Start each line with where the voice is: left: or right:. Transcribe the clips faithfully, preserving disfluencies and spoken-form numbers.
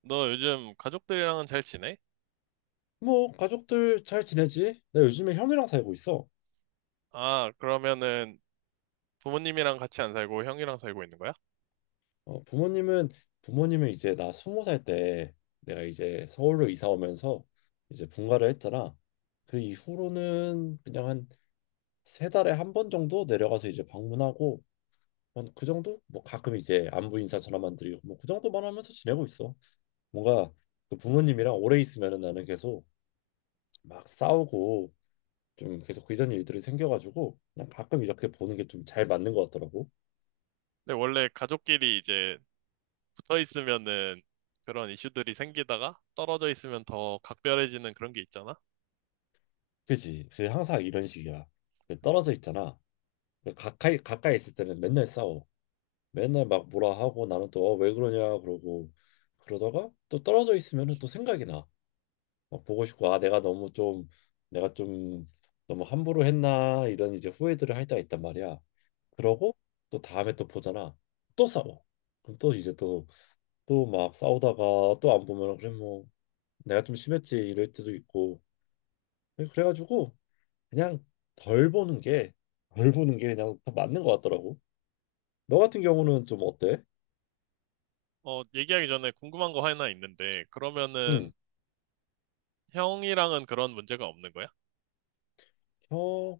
right: 너 요즘 가족들이랑은 잘 지내?
left: 뭐 가족들 잘 지내지? 나 요즘에 형이랑 살고 있어.
right: 아, 그러면은 부모님이랑 같이 안 살고 형이랑 살고 있는 거야?
left: 어, 부모님은 부모님은 이제 나 스무 살 때 내가 이제 서울로 이사 오면서 이제 분가를 했잖아. 그 이후로는 그냥 한 세 달에 한 번 정도 내려가서 이제 방문하고 한 그 정도? 뭐 가끔 이제 안부 인사 전화만 드리고 뭐 그 정도만 하면서 지내고 있어. 뭔가 그 부모님이랑 오래 있으면은 나는 계속 막 싸우고 좀 계속 이런 일들이 생겨가지고 그냥 가끔 이렇게 보는 게 좀 잘 맞는 것 같더라고.
right: 근데 원래 가족끼리 이제 붙어 있으면은 그런 이슈들이 생기다가 떨어져 있으면 더 각별해지는 그런 게 있잖아?
left: 그지? 그 항상 이런 식이야. 그 떨어져 있잖아. 그 가까이 가까이 있을 때는 맨날 싸워. 맨날 막 뭐라 하고 나는 또 "어, 왜 그러냐" 그러고 그러다가 또 떨어져 있으면은 또 생각이 나. 막 보고 싶고 아 내가 너무 좀 내가 좀 너무 함부로 했나 이런 이제 후회들을 할 때가 있단 말이야. 그러고 또 다음에 또 보잖아. 또 싸워. 그럼 또 이제 또 또 막 싸우다가 또 안 보면 그래 뭐 내가 좀 심했지 이럴 때도 있고 그래가지고 그냥 덜 보는 게, 덜 보는 게 그냥 더 맞는 것 같더라고. 너 같은 경우는 좀 어때?
right: 어, 얘기하기 전에 궁금한 거 하나 있는데,
left: 응,
right: 그러면은 형이랑은 그런 문제가 없는 거야?
left: 형,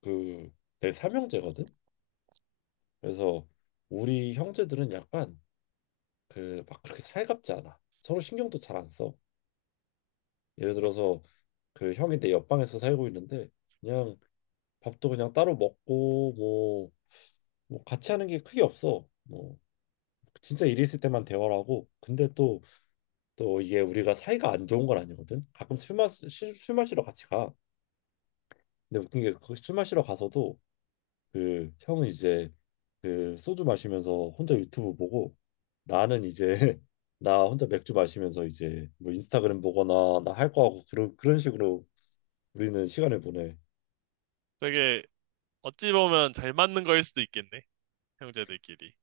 left: 그, 내 삼형제거든? 그래서 우리 형제들은 약간 그 막 그렇게 살갑지 않아. 서로 신경도 잘 안 써. 예를 들어서 그 형이 내 옆방에서 살고 있는데 그냥 밥도 그냥 따로 먹고 뭐, 뭐 같이 하는 게 크게 없어. 뭐 진짜 일이 있을 때만 대화를 하고 근데 또 또 이게 우리가 사이가 안 좋은 건 아니거든. 가끔 술 마시 시- 술 마시러 같이 가. 근데 웃긴 게술 마시러 가서도 그 형은 이제 그 소주 마시면서 혼자 유튜브 보고 나는 이제 나 혼자 맥주 마시면서 이제 뭐 인스타그램 보거나 나 할 거 하고 그런 그런 식으로 우리는 시간을 보내.
right: 되게 어찌 보면 잘 맞는 거일 수도 있겠네, 형제들끼리.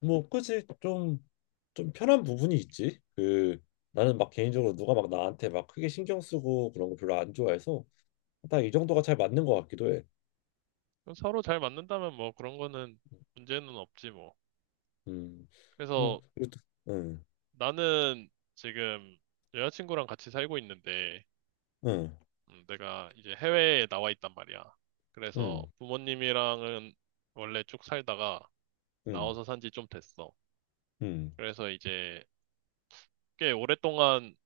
left: 뭐 그치 좀좀 편한 부분이 있지. 그 나는 막 개인적으로 누가 막 나한테 막 크게 신경 쓰고 그런 거 별로 안 좋아해서 딱 이 정도가 잘 맞는 것 같기도 해.
right: 그럼 서로 잘 맞는다면 뭐 그런 거는 문제는 없지 뭐.
left: 음. 어,
right: 그래서
left: 이것도, 응,
right: 나는 지금 여자친구랑 같이 살고 있는데,
left: 응,
right: 음, 내가 이제 해외에 나와 있단 말이야. 그래서
left: 응,
right: 부모님이랑은 원래 쭉 살다가
left: 응,
right: 나와서 산지 좀 됐어.
left: 응,
right: 그래서 이제 꽤 오랫동안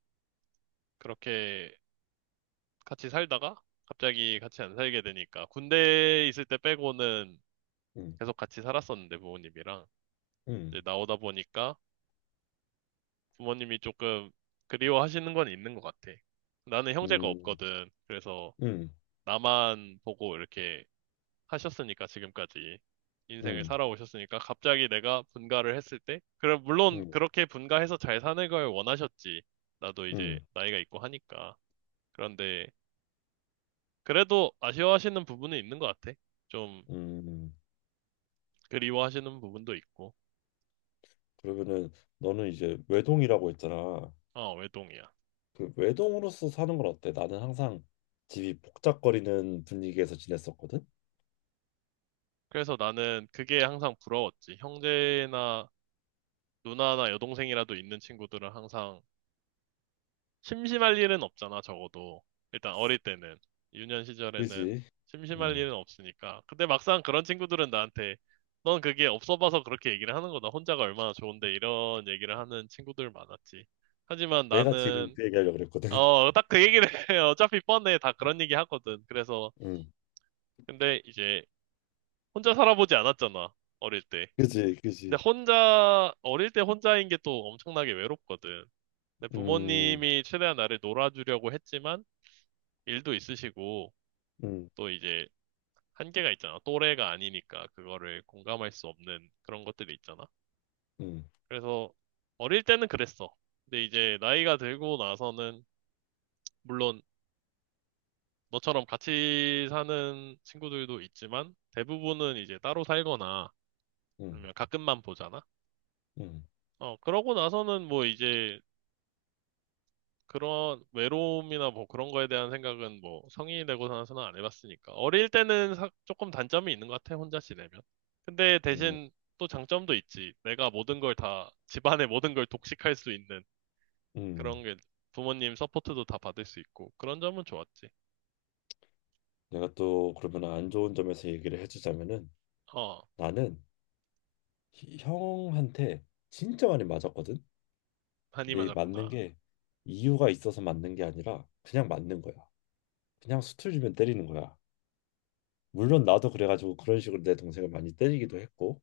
right: 그렇게 같이 살다가 갑자기 같이 안 살게 되니까 군대에 있을 때 빼고는
left: 응,
right: 계속 같이 살았었는데 부모님이랑
left: 응,
right: 이제 나오다 보니까 부모님이 조금 그리워하시는 건 있는 것 같아. 나는 형제가
left: 응,
right: 없거든. 그래서
left: 응,
right: 나만 보고 이렇게 하셨으니까 지금까지 인생을
left: 응,
right: 살아오셨으니까 갑자기 내가 분가를 했을 때 그럼 물론
left: 응,
right: 그렇게 분가해서 잘 사는 걸 원하셨지. 나도 이제
left: 응,
right: 나이가 있고 하니까. 그런데 그래도 아쉬워하시는 부분은 있는 것 같아. 좀
left: 응.
right: 그리워하시는 부분도 있고.
left: 그러면은 너는 이제 외동이라고 했잖아.
right: 아, 외동이야.
left: 그 외동으로서 사는 건 어때? 나는 항상 집이 복잡거리는 분위기에서 지냈었거든.
right: 그래서 나는 그게 항상 부러웠지. 형제나 누나나 여동생이라도 있는 친구들은 항상 심심할 일은 없잖아, 적어도. 일단 어릴 때는. 유년 시절에는
left: 그지?
right: 심심할
left: 응.
right: 일은 없으니까. 근데 막상 그런 친구들은 나한테 넌 그게 없어 봐서 그렇게 얘기를 하는 거다. 혼자가 얼마나 좋은데 이런 얘기를 하는 친구들 많았지. 하지만
left: 내가 지금
right: 나는
left: 그 얘기하려고 그랬거든.
right: 어, 딱 그 얘기를 해. 어차피 뻔해. 다 그런 얘기 하거든. 그래서
left: 응.
right: 근데 이제 혼자 살아보지 않았잖아. 어릴 때.
left: 그지,
right: 근데
left: 그지.
right: 혼자 어릴 때 혼자인 게 또 엄청나게 외롭거든. 근데
left: 음,
right: 부모님이 최대한 나를 놀아주려고 했지만 일도 있으시고
left: 음,
right: 또 이제 한계가 있잖아. 또래가 아니니까 그거를 공감할 수 없는 그런 것들이 있잖아.
left: 음,
right: 그래서 어릴 때는 그랬어. 근데 이제 나이가 들고 나서는 물론 너처럼 같이 사는 친구들도 있지만 대부분은 이제 따로 살거나
left: 음,
right: 아니면 가끔만 보잖아.
left: 음,
right: 어, 그러고 나서는 뭐 이제 그런 외로움이나 뭐 그런 거에 대한 생각은 뭐 성인이 되고 나서는 안 해봤으니까. 어릴 때는 사- 조금 단점이 있는 것 같아, 혼자 지내면. 근데
left: 음,
right: 대신 또 장점도 있지. 내가 모든 걸 다, 집안의 모든 걸 독식할 수 있는
left: 음.
right: 그런 게 부모님 서포트도 다 받을 수 있고. 그런 점은 좋았지.
left: 내가 또 그러면 안 좋은 점에서 얘기를 해주자면은
right: 어,
left: 나는 히- 형한테 진짜 많이 맞았거든.
right: 한이
left: 근데 이 맞는
right: 맞았구나.
left: 게 이유가 있어서 맞는 게 아니라 그냥 맞는 거야. 그냥 수틀 주면 때리는 거야. 물론 나도 그래가지고 그런 식으로 내 동생을 많이 때리기도 했고.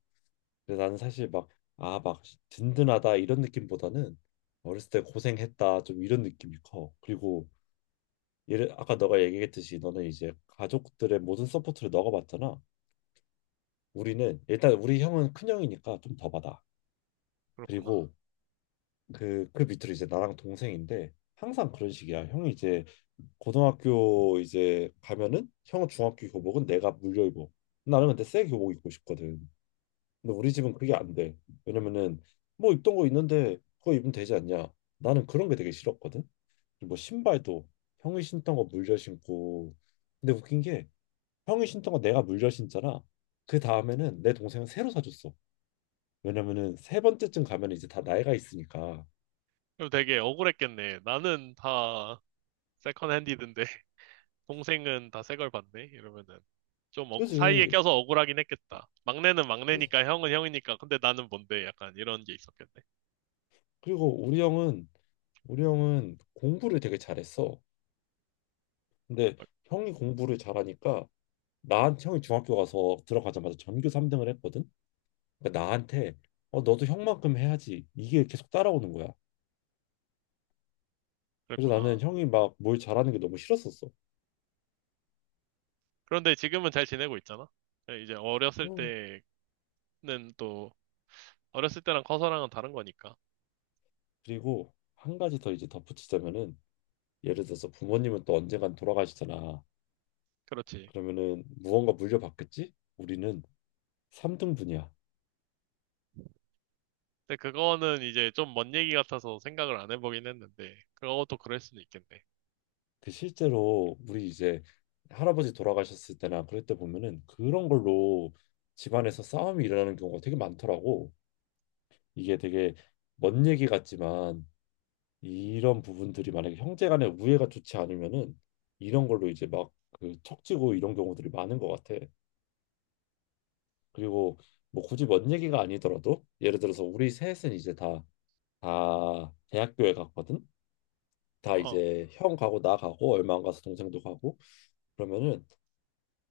left: 근데 나는 사실 막 아, 막 든든하다 이런 느낌보다는 어렸을 때 고생했다 좀 이런 느낌이 커. 그리고 예를 아까 너가 얘기했듯이 너는 이제 가족들의 모든 서포트를 너가 받잖아. 우리는 일단 우리 형은 큰 형이니까 좀 더 받아.
right: 그렇구나.
left: 그리고 그 그 밑으로 이제 나랑 동생인데 항상 그런 식이야. 형이 이제 고등학교 이제 가면은 형은 중학교 교복은 내가 물려 입어. 나는 근데 새 교복 입고 싶거든. 근데 우리 집은 그게 안 돼. 왜냐면은 뭐 입던 거 있는데 그거 입으면 되지 않냐. 나는 그런 게 되게 싫었거든. 뭐 신발도 형이 신던 거 물려 신고. 근데 웃긴 게 형이 신던 거 내가 물려 신잖아. 그 다음에는 내 동생은 새로 사줬어. 왜냐면은 세 번째쯤 가면 이제 다 나이가 있으니까.
right: 그리고 되게 억울했겠네. 나는 다 세컨 핸디든데 동생은 다 새걸 봤네? 이러면은. 좀 어- 사이에
left: 그지?
right: 껴서 억울하긴 했겠다. 막내는
left: 그래서-
right: 막내니까 형은 형이니까. 근데 나는 뭔데? 약간 이런 게 있었겠네.
left: 그리고 우리 형은 우리 형은 공부를 되게 잘했어. 근데
right: 아,
left: 형이 공부를 잘하니까 나 형이 중학교 가서 들어가자마자 전교 삼 등을 했거든. 그러니까 나한테 어 너도 형만큼 해야지. 이게 계속 따라오는 거야. 그래서 나는
right: 그랬구나.
left: 형이 막 뭘 잘하는 게 너무 싫었었어.
right: 그런데 지금은 잘 지내고 있잖아. 네, 이제 어렸을
left: 어.
right: 때는 또 어렸을 때랑 커서랑은 다른 거니까.
left: 그리고 한 가지 더 이제 덧붙이자면은 예를 들어서 부모님은 또 언젠간 돌아가시잖아.
right: 그렇지.
left: 그러면은 무언가 물려받겠지? 우리는 삼 등분이야.
right: 근데 그거는 이제 좀 먼 얘기 같아서 생각을 안 해보긴 했는데 그것도 그럴 수는 있겠네.
left: 그 실제로 우리 이제 할아버지 돌아가셨을 때나 그럴 때 보면은 그런 걸로 집안에서 싸움이 일어나는 경우가 되게 많더라고. 이게 되게 먼 얘기 같지만 이런 부분들이 만약에 형제 간의 우애가 좋지 않으면은 이런 걸로 이제 막 그 척지고 이런 경우들이 많은 것 같아. 그리고 뭐 굳이 먼 얘기가 아니더라도 예를 들어서 우리 셋은 이제 다 다 대학교에 갔거든. 다
right: 어,
left: 이제 형 가고 나 가고 얼마 안 가서 동생도 가고 그러면은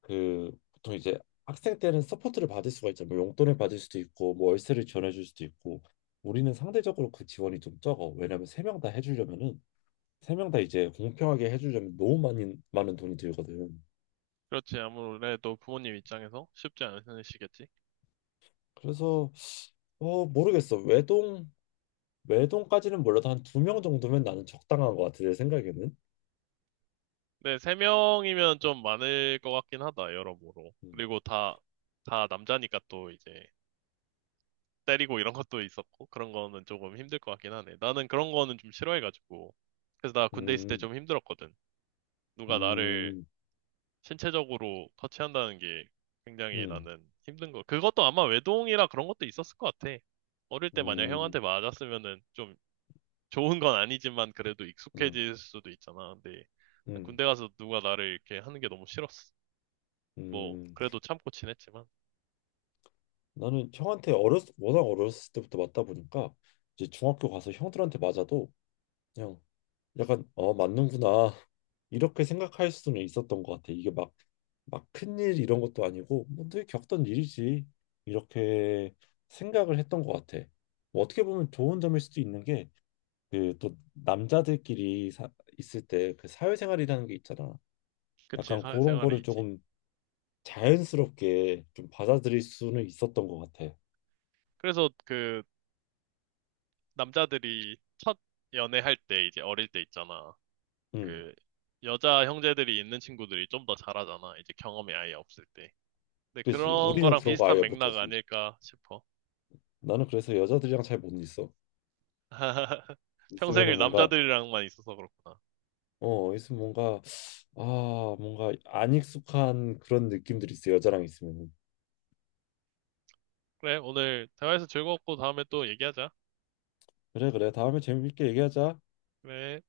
left: 그 보통 이제 학생 때는 서포트를 받을 수가 있죠. 뭐 용돈을 받을 수도 있고 뭐 월세를 지원해줄 수도 있고 우리는 상대적으로 그 지원이 좀 적어. 왜냐면 세 명 다 해주려면은 세 명 다 이제 공평하게 해주려면 너무 많이 많은 돈이 들거든.
right: 그렇지. 아무래도 부모님 입장에서 쉽지 않으시겠지.
left: 그래서 어 모르겠어. 외동 외동까지는 몰라도 한 두 명 정도면 나는 적당한 것 같아 내 생각에는.
right: 네, 세 명이면 좀 많을 것 같긴 하다, 여러모로.
left: 음,
right: 그리고 다, 다 남자니까 또 이제 때리고 이런 것도 있었고, 그런 거는 조금 힘들 것 같긴 하네. 나는 그런 거는 좀 싫어해가지고. 그래서 나 군대 있을 때
left: 음,
right: 좀 힘들었거든. 누가 나를
left: 음,
right: 신체적으로 터치한다는 게 굉장히
left: 음,
right: 나는 힘든 거. 그것도 아마 외동이라 그런 것도 있었을 것 같아. 어릴 때 만약
left: 음,
right: 형한테 맞았으면은 좀 좋은 건 아니지만 그래도
left: 음,
right: 익숙해질 수도 있잖아. 근데 난
left: 음,
right: 군대 가서 누가 나를 이렇게 하는 게 너무 싫었어. 뭐,
left: 음.
right: 그래도 참고 지냈지만.
left: 나는 형한테 어렸 워낙 어렸을 때부터 맞다 보니까 이제 중학교 가서 형들한테 맞아도 그냥 약간 어 맞는구나 이렇게 생각할 수는 있었던 것 같아. 이게 막 막 큰일 이런 것도 아니고 뭐 늘 겪던 일이지 이렇게 생각을 했던 것 같아. 뭐 어떻게 보면 좋은 점일 수도 있는 게 그 또 남자들끼리 사, 있을 때 그 사회생활이라는 게 있잖아.
right: 그치,
left: 약간 그런
right: 사회생활에
left: 거를
right: 있지.
left: 조금 자연스럽게 좀 받아들일 수는 있었던 것 같아.
right: 그래서 그, 남자들이 첫 연애할 때, 이제 어릴 때 있잖아.
left: 음.
right: 그, 여자 형제들이 있는 친구들이 좀 더 잘하잖아. 이제 경험이 아예 없을 때. 근데
left: 그지
right: 그런
left: 우리는
right: 거랑
left: 그런 거
right: 비슷한
left: 아예
right: 맥락
left: 못하지
right: 아닐까 싶어.
left: 나는 그래서 여자들이랑 잘 못 있어
right: 평생을
left: 있으면은 뭔가
right: 남자들이랑만 있어서 그렇구나.
left: 어 있으면 뭔가 아 뭔가 안 익숙한 그런 느낌들이 있어 여자랑 있으면은
right: 그래, 오늘 대화해서 즐거웠고 다음에 또 얘기하자.
left: 그래 그래 다음에 재밌게 얘기하자
right: 그래.